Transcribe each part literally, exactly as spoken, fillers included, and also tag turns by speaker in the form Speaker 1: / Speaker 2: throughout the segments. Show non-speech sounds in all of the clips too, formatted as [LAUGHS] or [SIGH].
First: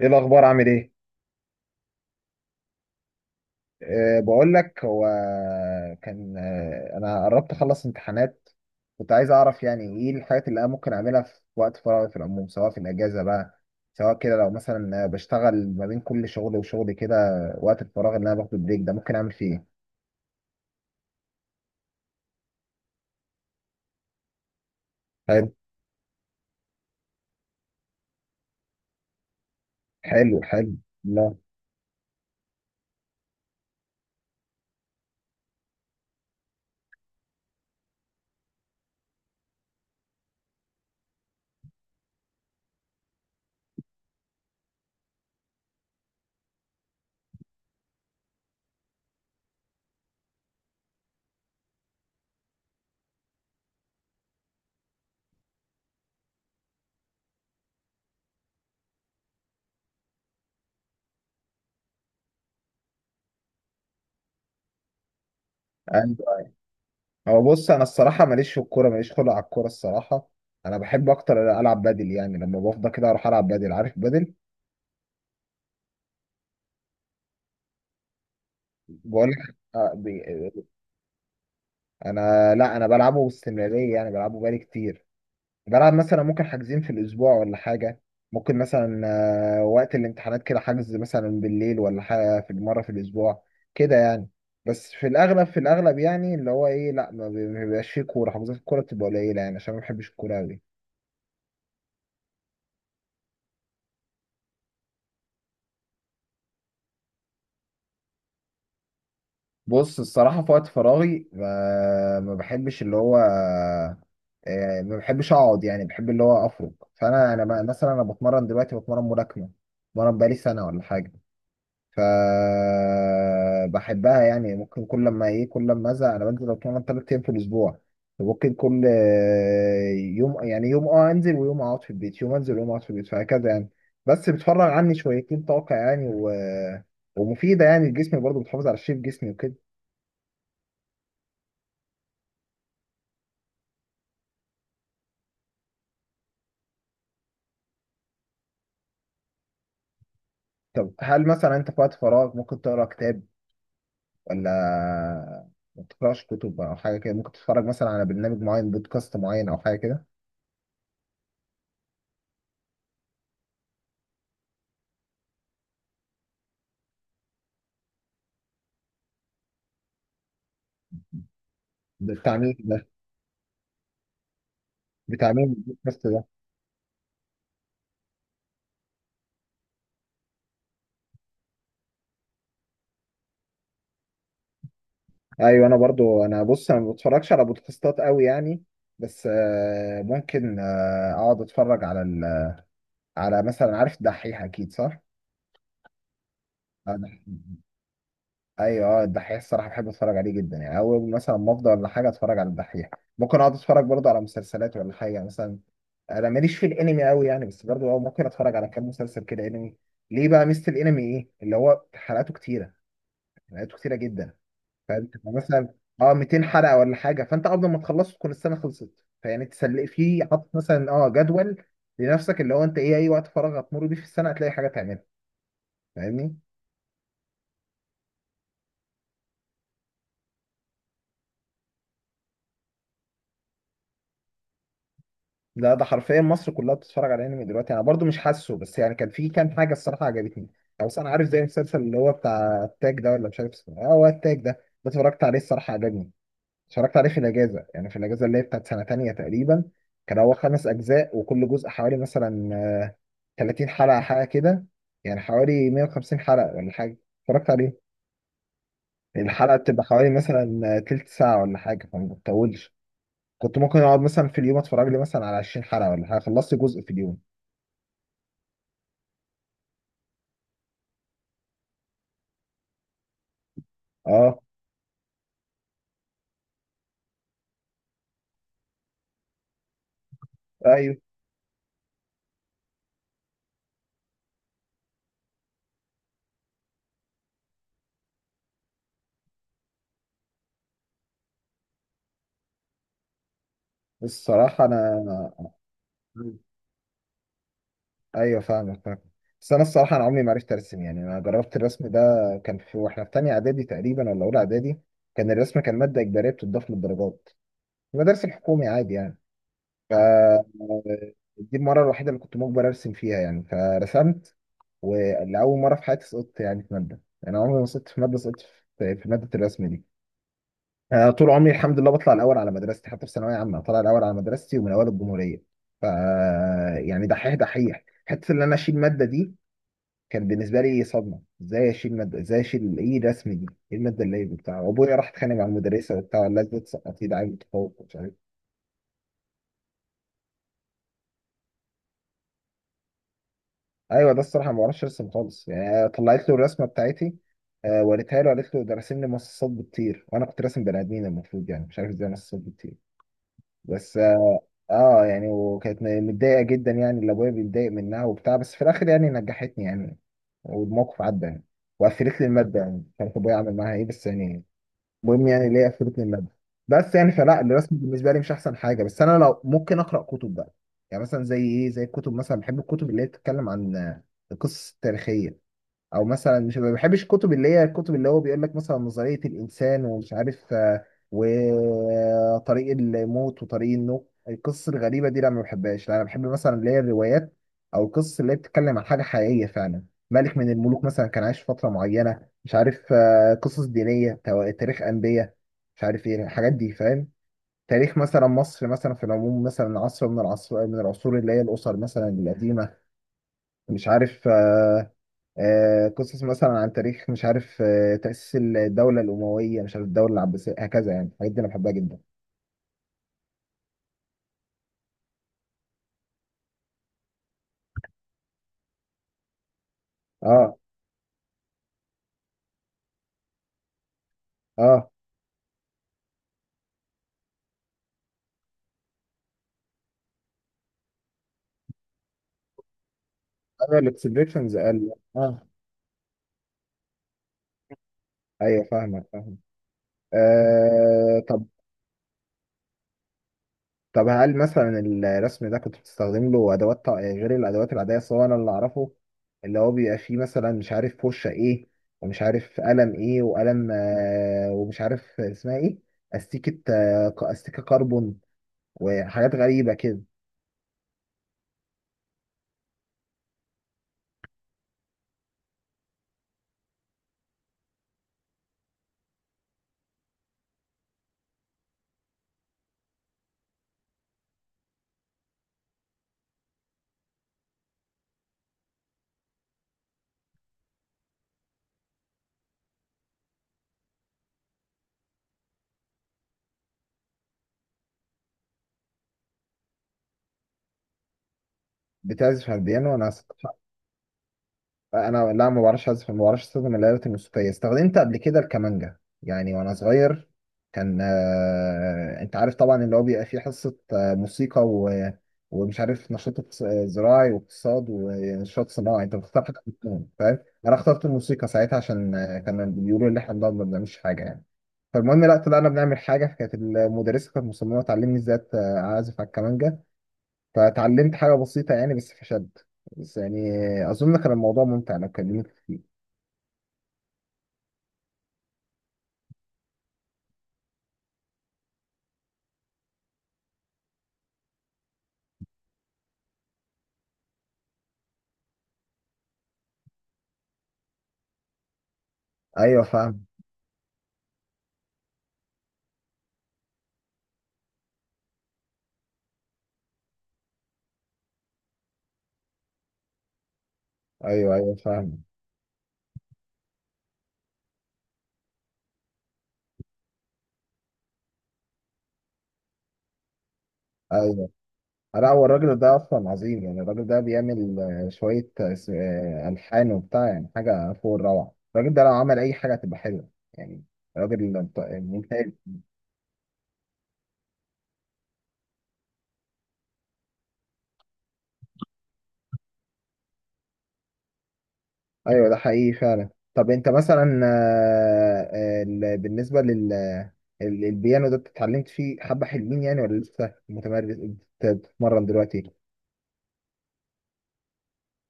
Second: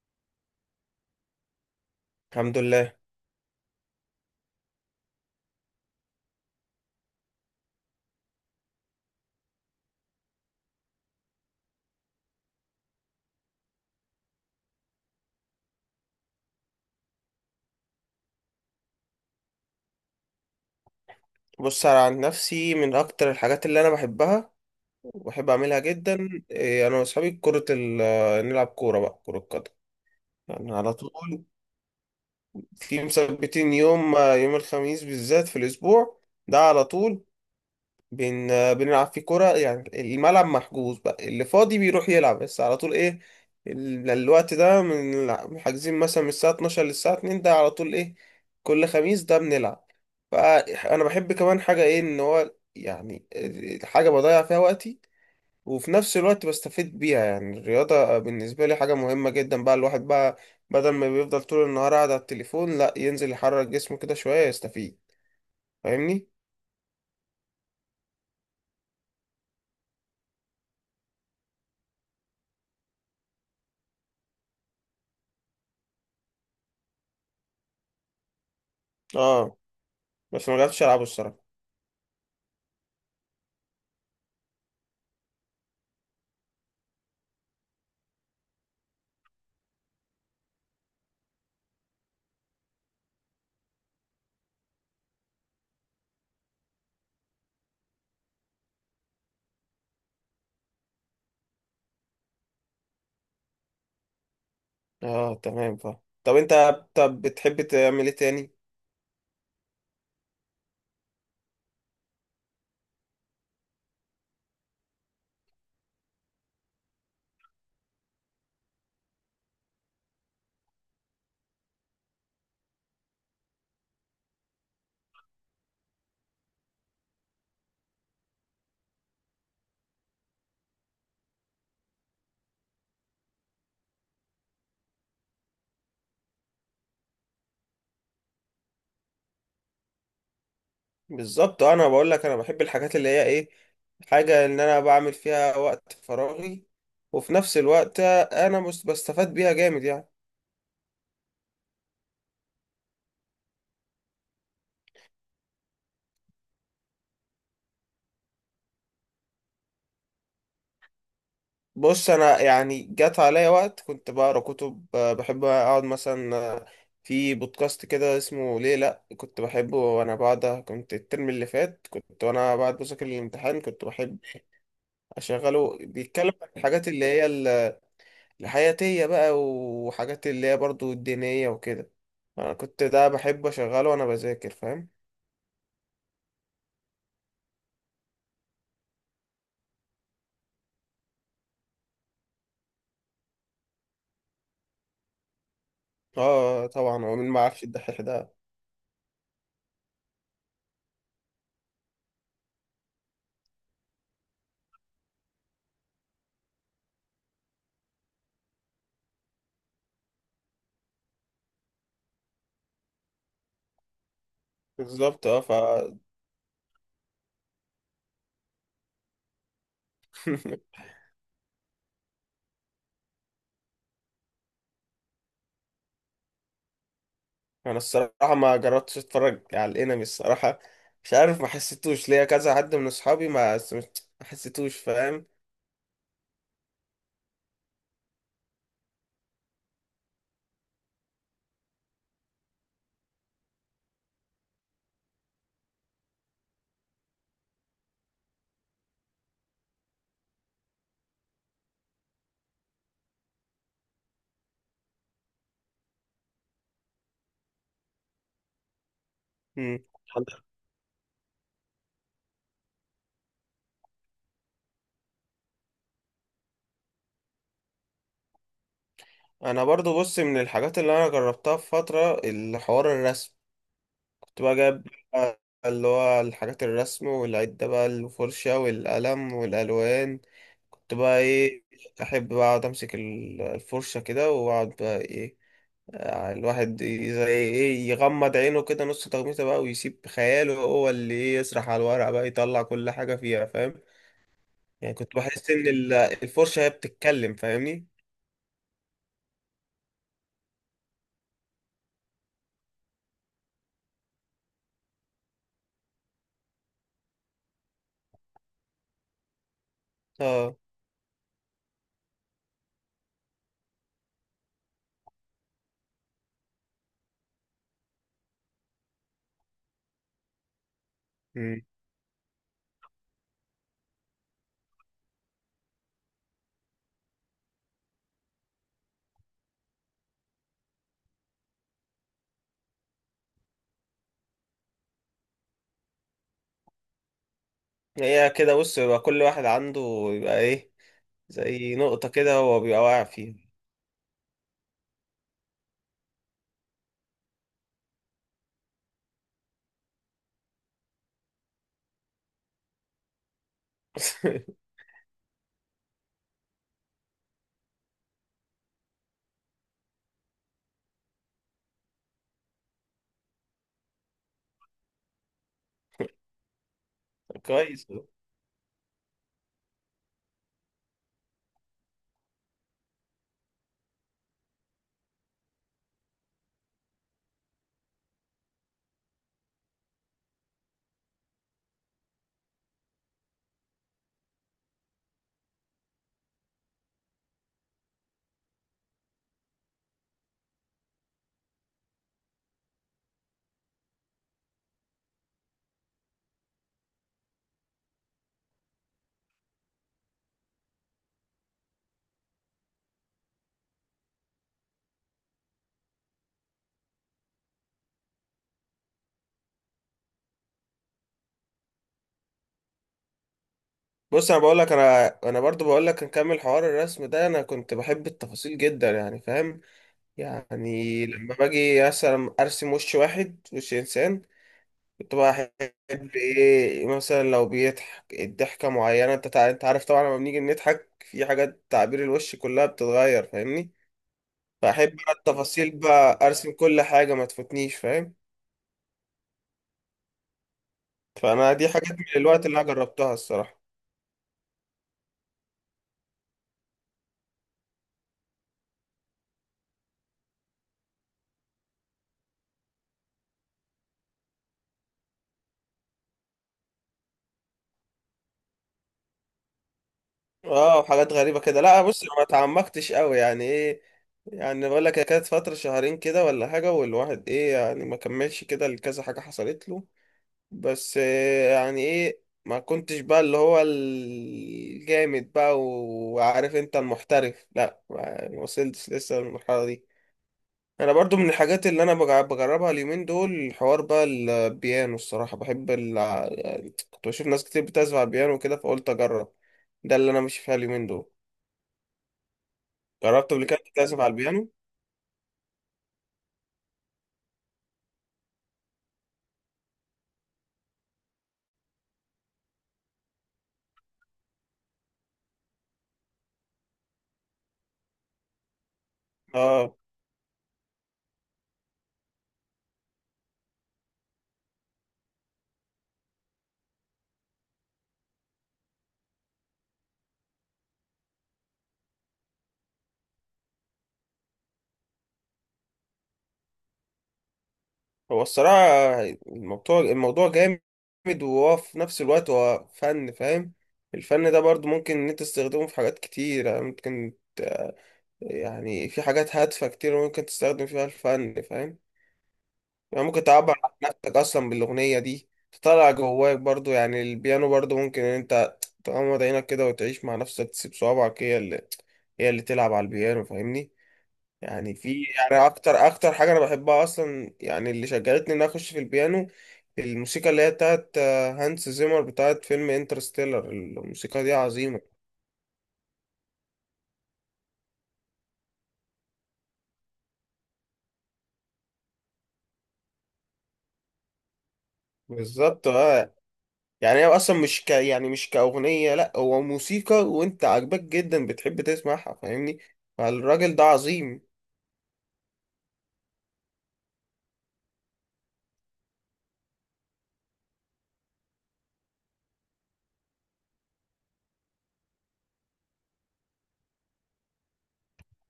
Speaker 1: ايه الاخبار؟ عامل ايه؟
Speaker 2: الحمد لله.
Speaker 1: أه بقول لك. هو كان، أه انا قربت اخلص امتحانات. كنت عايز اعرف يعني ايه الحاجات اللي انا ممكن اعملها في وقت فراغي في العموم، سواء في الاجازه بقى، سواء كده لو مثلا بشتغل ما بين كل شغل وشغل كده، وقت الفراغ اللي انا باخده بريك ده ممكن اعمل فيه
Speaker 2: بص، انا عن نفسي من اكتر الحاجات اللي انا بحبها
Speaker 1: ايه.
Speaker 2: وبحب
Speaker 1: حلو،
Speaker 2: اعملها جدا إيه، انا واصحابي كرة ال آه، نلعب كورة بقى كرة قدم.
Speaker 1: حلو، حلو.
Speaker 2: يعني على
Speaker 1: لا.
Speaker 2: طول، في مثبتين يوم آه، يوم الخميس بالذات في الاسبوع ده على طول بن... بنلعب فيه كرة. يعني الملعب محجوز بقى، اللي فاضي بيروح يلعب بس. على طول ايه ال- الوقت ده، من الع- حاجزين مثلا من الساعة الثانية عشرة للساعة اتنين، ده على طول ايه. كل خميس ده بنلعب. فأنا بحب كمان حاجة ايه، ان هو يعني حاجة بضيع فيها وقتي وفي نفس الوقت بستفيد بيها. يعني الرياضة بالنسبة لي حاجة مهمة جدا بقى. الواحد بقى بدل ما بيفضل طول النهار قاعد على التليفون، لا، ينزل يحرك جسمه كده شوية يستفيد. فاهمني؟
Speaker 1: أيوة. هو بص، انا الصراحه ماليش في الكوره، ماليش خلق على الكوره الصراحه. انا بحب اكتر العب بادل، يعني لما بفضى كده اروح العب بادل. عارف بادل؟ بقول لك.
Speaker 2: اه. بس ما جربتش ألعبه الصراحة.
Speaker 1: انا، لا، انا بلعبه باستمراريه يعني، بلعبه بقالي كتير. بلعب مثلا ممكن حاجزين في الاسبوع ولا حاجه. ممكن مثلا آه، وقت الامتحانات كده، حجز مثلا بالليل ولا حاجه، في مره في الاسبوع كده يعني. بس في الاغلب في الاغلب يعني اللي هو ايه، لا، ما بي- ما بيبقاش فيه كوره، حجوزات الكوره بتبقى قليله يعني، عشان ما بحبش الكوره قوي.
Speaker 2: اه تمام فاهم. طب انت، طب بتحب تعمل ايه تاني؟
Speaker 1: بص الصراحه في وقت فراغي ما, ما بحبش اللي هو، آه، ما بحبش اقعد يعني، بحب اللي هو افرج. فانا، انا ب- مثلا انا بتمرن دلوقتي، بتمرن ملاكمه، بتمرن بقالي سنه ولا حاجه. فبحبها يعني، ممكن كل لما ايه، كل لما ازهق انا بنزل اتمرن ثلاث ايام في الاسبوع. ممكن كل آه، يوم، يعني يوم اه انزل ويوم اقعد في البيت، يوم انزل ويوم اقعد في البيت، فهكذا يعني. بس بتفرغ عني شويتين طاقة يعني، و... ومفيدة يعني، الجسم برضه بتحافظ على شيب جسمي وكده.
Speaker 2: بالظبط اه. انا بقول لك انا بحب الحاجات اللي هي ايه، حاجة ان انا بعمل فيها وقت فراغي وفي نفس الوقت انا مش بستفاد بيها جامد يعني.
Speaker 1: طب هل مثلا انت في وقت فراغ ممكن تقرا كتاب ولا ما بتقراش كتب او حاجة كده؟ ممكن تتفرج مثلا على برنامج معين، بودكاست معين او حاجة كده؟
Speaker 2: بص، انا يعني جات عليا وقت كنت بقرا كتب، آه، بحب اقعد مثلا آه، في بودكاست كده اسمه ليه لا كنت بحبه. وانا بعد كنت الترم اللي فات، كنت
Speaker 1: بتاع مين
Speaker 2: وانا بعد
Speaker 1: ده؟
Speaker 2: بذاكر الامتحان كنت بحب
Speaker 1: بتاع مين
Speaker 2: اشغله،
Speaker 1: البودكاست ده؟
Speaker 2: بيتكلم عن الحاجات اللي هي الحياتية بقى وحاجات اللي هي برضو الدينية وكده. أنا كنت ده بحب أشغله وأنا بذاكر، فاهم.
Speaker 1: ايوه، انا برضو، انا بص انا ما بتفرجش على بودكاستات قوي يعني. بس آه، ممكن آه، اقعد اتفرج على ال... على مثلا، عارف الدحيح اكيد، صح؟
Speaker 2: اه، آه، طبعا، هو
Speaker 1: أنا-
Speaker 2: مين ما عارفش الدحيح ده؟
Speaker 1: ايوه، آه، الدحيح الصراحه بحب اتفرج عليه جدا يعني، اول مثلا ما افضى ولا حاجه اتفرج على الدحيح. ممكن اقعد اتفرج برضو على مسلسلات ولا حاجه مثلا. انا ماليش في الانمي قوي يعني، بس برضو آه، ممكن اتفرج على كام مسلسل كده انمي. ليه بقى؟ ميزه الانمي ايه؟ اللي هو حلقاته كتيره، حلقاته كتيره جدا. فانت
Speaker 2: بالظبط اه. ف
Speaker 1: مثلا اه مئتين حلقه ولا حاجه، فانت قبل ما تخلصه تكون السنه خلصت. فيعني تسلق فيه، حاطط
Speaker 2: [LAUGHS]
Speaker 1: مثلا اه جدول لنفسك، اللي هو انت ايه، اي وقت فراغ هتمر بيه في السنه هتلاقي حاجه تعملها، فاهمني.
Speaker 2: أنا الصراحة ما جربتش أتفرج على الأنمي الصراحة. مش عارف، ما حسيتوش ليا، كذا حد من أصحابي ما حس- ما حسيتوش، فاهم.
Speaker 1: لا، ده حرفيا مصر كلها بتتفرج على انمي دلوقتي. انا برضو مش حاسه، بس يعني كان في كام حاجه الصراحه عجبتني. او بس انا عارف، زي المسلسل اللي هو بتاع التاج ده، ولا مش عارف اسمه إيه؟ اه، هو التاج ده. ده اتفرجت عليه الصراحه، عجبني. اتفرجت عليه في الاجازه، يعني في الاجازه اللي هي بتاعت سنه تانية تقريبا. كان هو خمس اجزاء، وكل جزء حوالي مثلا آه، تلاتين حلقه حاجه كده، يعني حوالي مئة وخمسين حلقه ولا حاجه. اتفرجت عليه، الحلقه
Speaker 2: مم.
Speaker 1: بتبقى حوالي مثلا آه، تلت ساعه ولا حاجه، فما بتطولش. كنت ممكن اقعد مثلا في اليوم اتفرج لي مثلا على عشرين حلقه ولا حاجه، خلصت جزء في اليوم.
Speaker 2: أنا برضو بص، من الحاجات اللي أنا جربتها في فترة الحوار الرسم.
Speaker 1: اه،
Speaker 2: كنت بقى جايب اللي هو الحاجات، الرسم والعدة بقى، الفرشة والقلم والألوان. كنت
Speaker 1: ايوه
Speaker 2: بقى ايه، احب بقى اقعد امسك ال- الفرشه كده واقعد بقى ايه، آه، الواحد ي- زي ايه، يغمض عينه كده نص تغميسه بقى ويسيب خياله هو اللي ايه، يسرح على الورق بقى، يطلع كل حاجه فيها، فاهم.
Speaker 1: الصراحه
Speaker 2: يعني كنت
Speaker 1: انا.
Speaker 2: بحس ان ال- الفرشه هي بتتكلم، فاهمني.
Speaker 1: ايوه، فاهمك، فاهم. بس انا الصراحه انا عمري ما عرفت ارسم يعني، انا جربت الرسم ده، كان في واحنا في تانية اعدادي تقريبا ولا اولى اعدادي. كان الرسم، كان ماده اجباريه بتضاف للدرجات في المدارس الحكومي عادي يعني. ف
Speaker 2: اه.
Speaker 1: دي المره الوحيده اللي كنت مجبر ارسم فيها يعني، فرسمت. ولأول مره في حياتي سقطت يعني في ماده، يعني انا عمري ما سقطت في ماده، سقطت في في ماده الرسم دي. أنا طول عمري
Speaker 2: مم.
Speaker 1: الحمد لله بطلع الاول على مدرستي، حتى في ثانويه عامه طلع الاول على مدرستي ومن اوائل الجمهوريه. ف يعني دحيح دحيح، حته ان انا اشيل ماده دي كان بالنسبه لي صدمه، ازاي اشيل ماده، ازاي اشيل ايه الرسم دي، ايه الماده اللي هي بتاع. وابويا راح اتخانق مع المدرسه وبتاع، لا ده تسقطي، ده عيل متفوق، مش عارف.
Speaker 2: هي كده بص، يبقى كل واحد عنده يبقى ايه، زي نقطه كده هو بيبقى واقع فيها.
Speaker 1: ايوه، ده الصراحه ما بعرفش ارسم خالص يعني. طلعت له الرسمه بتاعتي، آه، وريتها له، قالت له ده راسم لي مصاصات بتطير، وانا كنت راسم بني ادمين المفروض، يعني مش عارف ازاي مصاصات بتطير. بس اه
Speaker 2: [LAUGHS]
Speaker 1: آه، يعني وكانت متضايقه جدا يعني، اللي ابويا بيتضايق منها وبتاع، بس في الاخر يعني نجحتني يعني. والموقف عدى يعني، وقفلت لي الماده، يعني مش عارف ابويا عمل معاها ايه، بس يعني المهم، يعني ليه قفلت من الماده. بس يعني فلا، الرسم
Speaker 2: كويس.
Speaker 1: بالنسبه لي مش احسن حاجه. بس انا لو ممكن اقرا كتب بقى، يعني مثلا زي ايه، زي الكتب مثلا، بحب الكتب اللي هي بتتكلم عن القصص التاريخيه. او مثلا، مش ما بحبش الكتب اللي هي الكتب اللي هو بيقول لك مثلا نظرية الانسان ومش عارف آه، وطريق الموت وطريق النوم، القصص الغريبة دي لا ما بحبهاش. لا انا بحب مثلا اللي هي الروايات، او القصص اللي هي بتتكلم عن حاجة حقيقية فعلا، ملك من الملوك مثلا كان عايش فترة معينة، مش عارف آه، قصص دينية، تو- تاريخ انبياء، مش عارف ايه الحاجات دي فاهم. تاريخ مثلا مصر مثلا في العموم، مثلا عصر من العصر من العصور اللي هي الاسر مثلا القديمة، مش عارف آه، آه، قصص مثلا عن تاريخ، مش عارف آه، تأسيس الدولة الأموية، مش عارف الدولة العباسية، هكذا يعني الحاجات دي أنا بحبها جدا.
Speaker 2: بص انا بقول لك، انا انا برضو بقول لك نكمل حوار الرسم ده. انا كنت بحب التفاصيل جدا يعني، فاهم.
Speaker 1: اه،
Speaker 2: يعني لما باجي مثلا ارسم وش واحد، وش انسان،
Speaker 1: اه،
Speaker 2: كنت بقى احب ايه، مثلا لو بيضحك الضحكه معينه، انت تع- انت عارف طبعا لما بنيجي نضحك في حاجات تعبير الوش كلها بتتغير، فاهمني.
Speaker 1: ايوه الاكسبريشنز، قال
Speaker 2: فاحب بقى
Speaker 1: اه.
Speaker 2: التفاصيل بقى، ارسم كل حاجه ما تفوتنيش، فاهم.
Speaker 1: ايوه، فاهمك، فاهم. آه طب
Speaker 2: فانا دي حاجات من الوقت اللي انا جربتها الصراحه.
Speaker 1: طب هل مثلا الرسم ده كنت بتستخدم له ادوات تع- غير الادوات العاديه؟ اصل هو انا اللي اعرفه اللي هو بيبقى فيه مثلا، مش عارف فرشه ايه، ومش عارف قلم ايه، وقلم آه ومش عارف اسمها ايه، استيكه، آه ك- استيكه كربون، وحاجات غريبه كده.
Speaker 2: اه، وحاجات غريبة كده، لا. بص أنا ما اتعمقتش قوي يعني ايه، يعني بقول لك هي كانت فترة شهرين كده ولا حاجة، والواحد ايه يعني ما كملش كده لكذا حاجة حصلت له. بس إيه يعني ايه، ما كنتش بقى اللي هو الجامد بقى وعارف انت المحترف، لا، ما ما وصلتش لسه للمرحلة دي. انا برضو من الحاجات اللي انا بجع- بجربها اليومين دول، حوار بقى البيانو الصراحة. بحب ال... يعني كنت بشوف ناس كتير بتعزف على البيانو وكده، فقلت اجرب. ده اللي انا ماشي فيها اليومين دول.
Speaker 1: بتعزف على البيانو؟ انا س-
Speaker 2: جربت قبل كده تعزف على البيانو؟
Speaker 1: انا لا، ما بعرفش اعزف. ما بعرفش استخدم الآلات الموسيقية. استخدمت قبل كده الكمانجا، يعني وانا صغير، كان آه... انت عارف طبعا اللي هو بيبقى فيه حصة آه، موسيقى و... ومش عارف نشاط اقتص- آه، زراعي، واقتصاد، ونشاط صناعي، انت بتختار حاجة
Speaker 2: اه،
Speaker 1: منهم فاهم. انا اخترت الموسيقى ساعتها، عشان آه، كانوا بيقولوا ان احنا بنقعد ما بنعملش حاجة يعني. فالمهم، لا طلعنا بنعمل حاجة، كانت المدرسة كانت مصممة تعلمني ازاي أت- آه، اعزف على الكمانجا. فتعلمت حاجة بسيطة يعني، بس فشد بس يعني. أظن كان الموضوع ممتع لو كلمت فيه.
Speaker 2: هو الصراحة الموضوع الموضوع جامد، وهو في نفس الوقت هو فن، فاهم. الفن ده برضو ممكن ان انت تستخدمه في حاجات كتير. يعني ممكن ت- يعني في حاجات هادفة كتير ممكن تستخدم فيها الفن، فاهم.
Speaker 1: أيوه
Speaker 2: يعني
Speaker 1: فاهم.
Speaker 2: ممكن تعبر عن نفسك اصلا بالاغنية دي، تطلع جواك برضو. يعني البيانو برضو ممكن ان انت تغمض عينك كده وتعيش مع نفسك، تسيب صوابعك هي اللي هي اللي تلعب على البيانو، فاهمني.
Speaker 1: أيوه،
Speaker 2: يعني
Speaker 1: أيوه
Speaker 2: في،
Speaker 1: فاهم.
Speaker 2: يعني اكتر اكتر حاجه انا بحبها اصلا، يعني اللي شجعتني ان أنا اخش في البيانو، الموسيقى اللي هي بتاعت آه، هانس زيمر بتاعت فيلم انترستيلر. الموسيقى دي
Speaker 1: أيوه،
Speaker 2: عظيمه.
Speaker 1: لا، هو الراجل ده أصلا عظيم يعني، الراجل ده بيعمل آه، شوية آه، س- آه، ألحان وبتاع، يعني حاجة فوق الروعة، الراجل ده لو عمل أي حاجة هتبقى حلوة يعني. راجل ممت- ممتاز.
Speaker 2: بالظبط اه. يعني هي اصلا مش ك يعني مش كاغنيه، لا، هو موسيقى وانت عاجباك جدا بتحب تسمعها، فاهمني. فالراجل ده عظيم.
Speaker 1: أيوه ده حقيقي فعلا. طب أنت مثلا آه، آه، ال- بالنسبة لل ال- البيانو ده، اتعلمت فيه حبة حلوين يعني، ولا لسه متمرس بت- بتتمرن دلوقتي؟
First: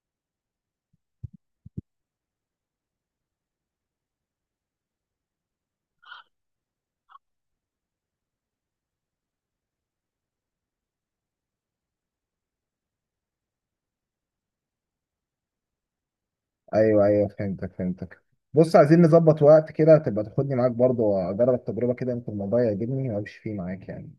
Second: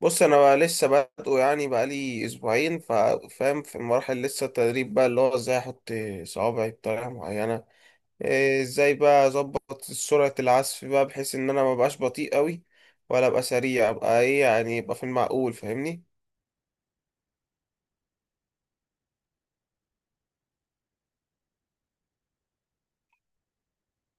Speaker 2: بص انا بقى لسه بادئه يعني، بقالي اسبوعين، فا- فاهم، في المراحل لسه التدريب بقى، اللي هو ازاي احط صوابعي بطريقه معينه، إيه، ازاي بقى اظبط سرعة العزف بقى بحيث ان انا ما بقاش بطيء قوي ولا ابقى سريع، ابقى ايه يعني يبقى في المعقول، فاهمني.
Speaker 1: ايوه، ايوه، فهمتك، فهمتك. بص عايزين نظبط وقت كده، تبقى تاخدني معاك برضه واجرب التجربه كده، يمكن الموضوع يعجبني وامشي فيه معاك يعني.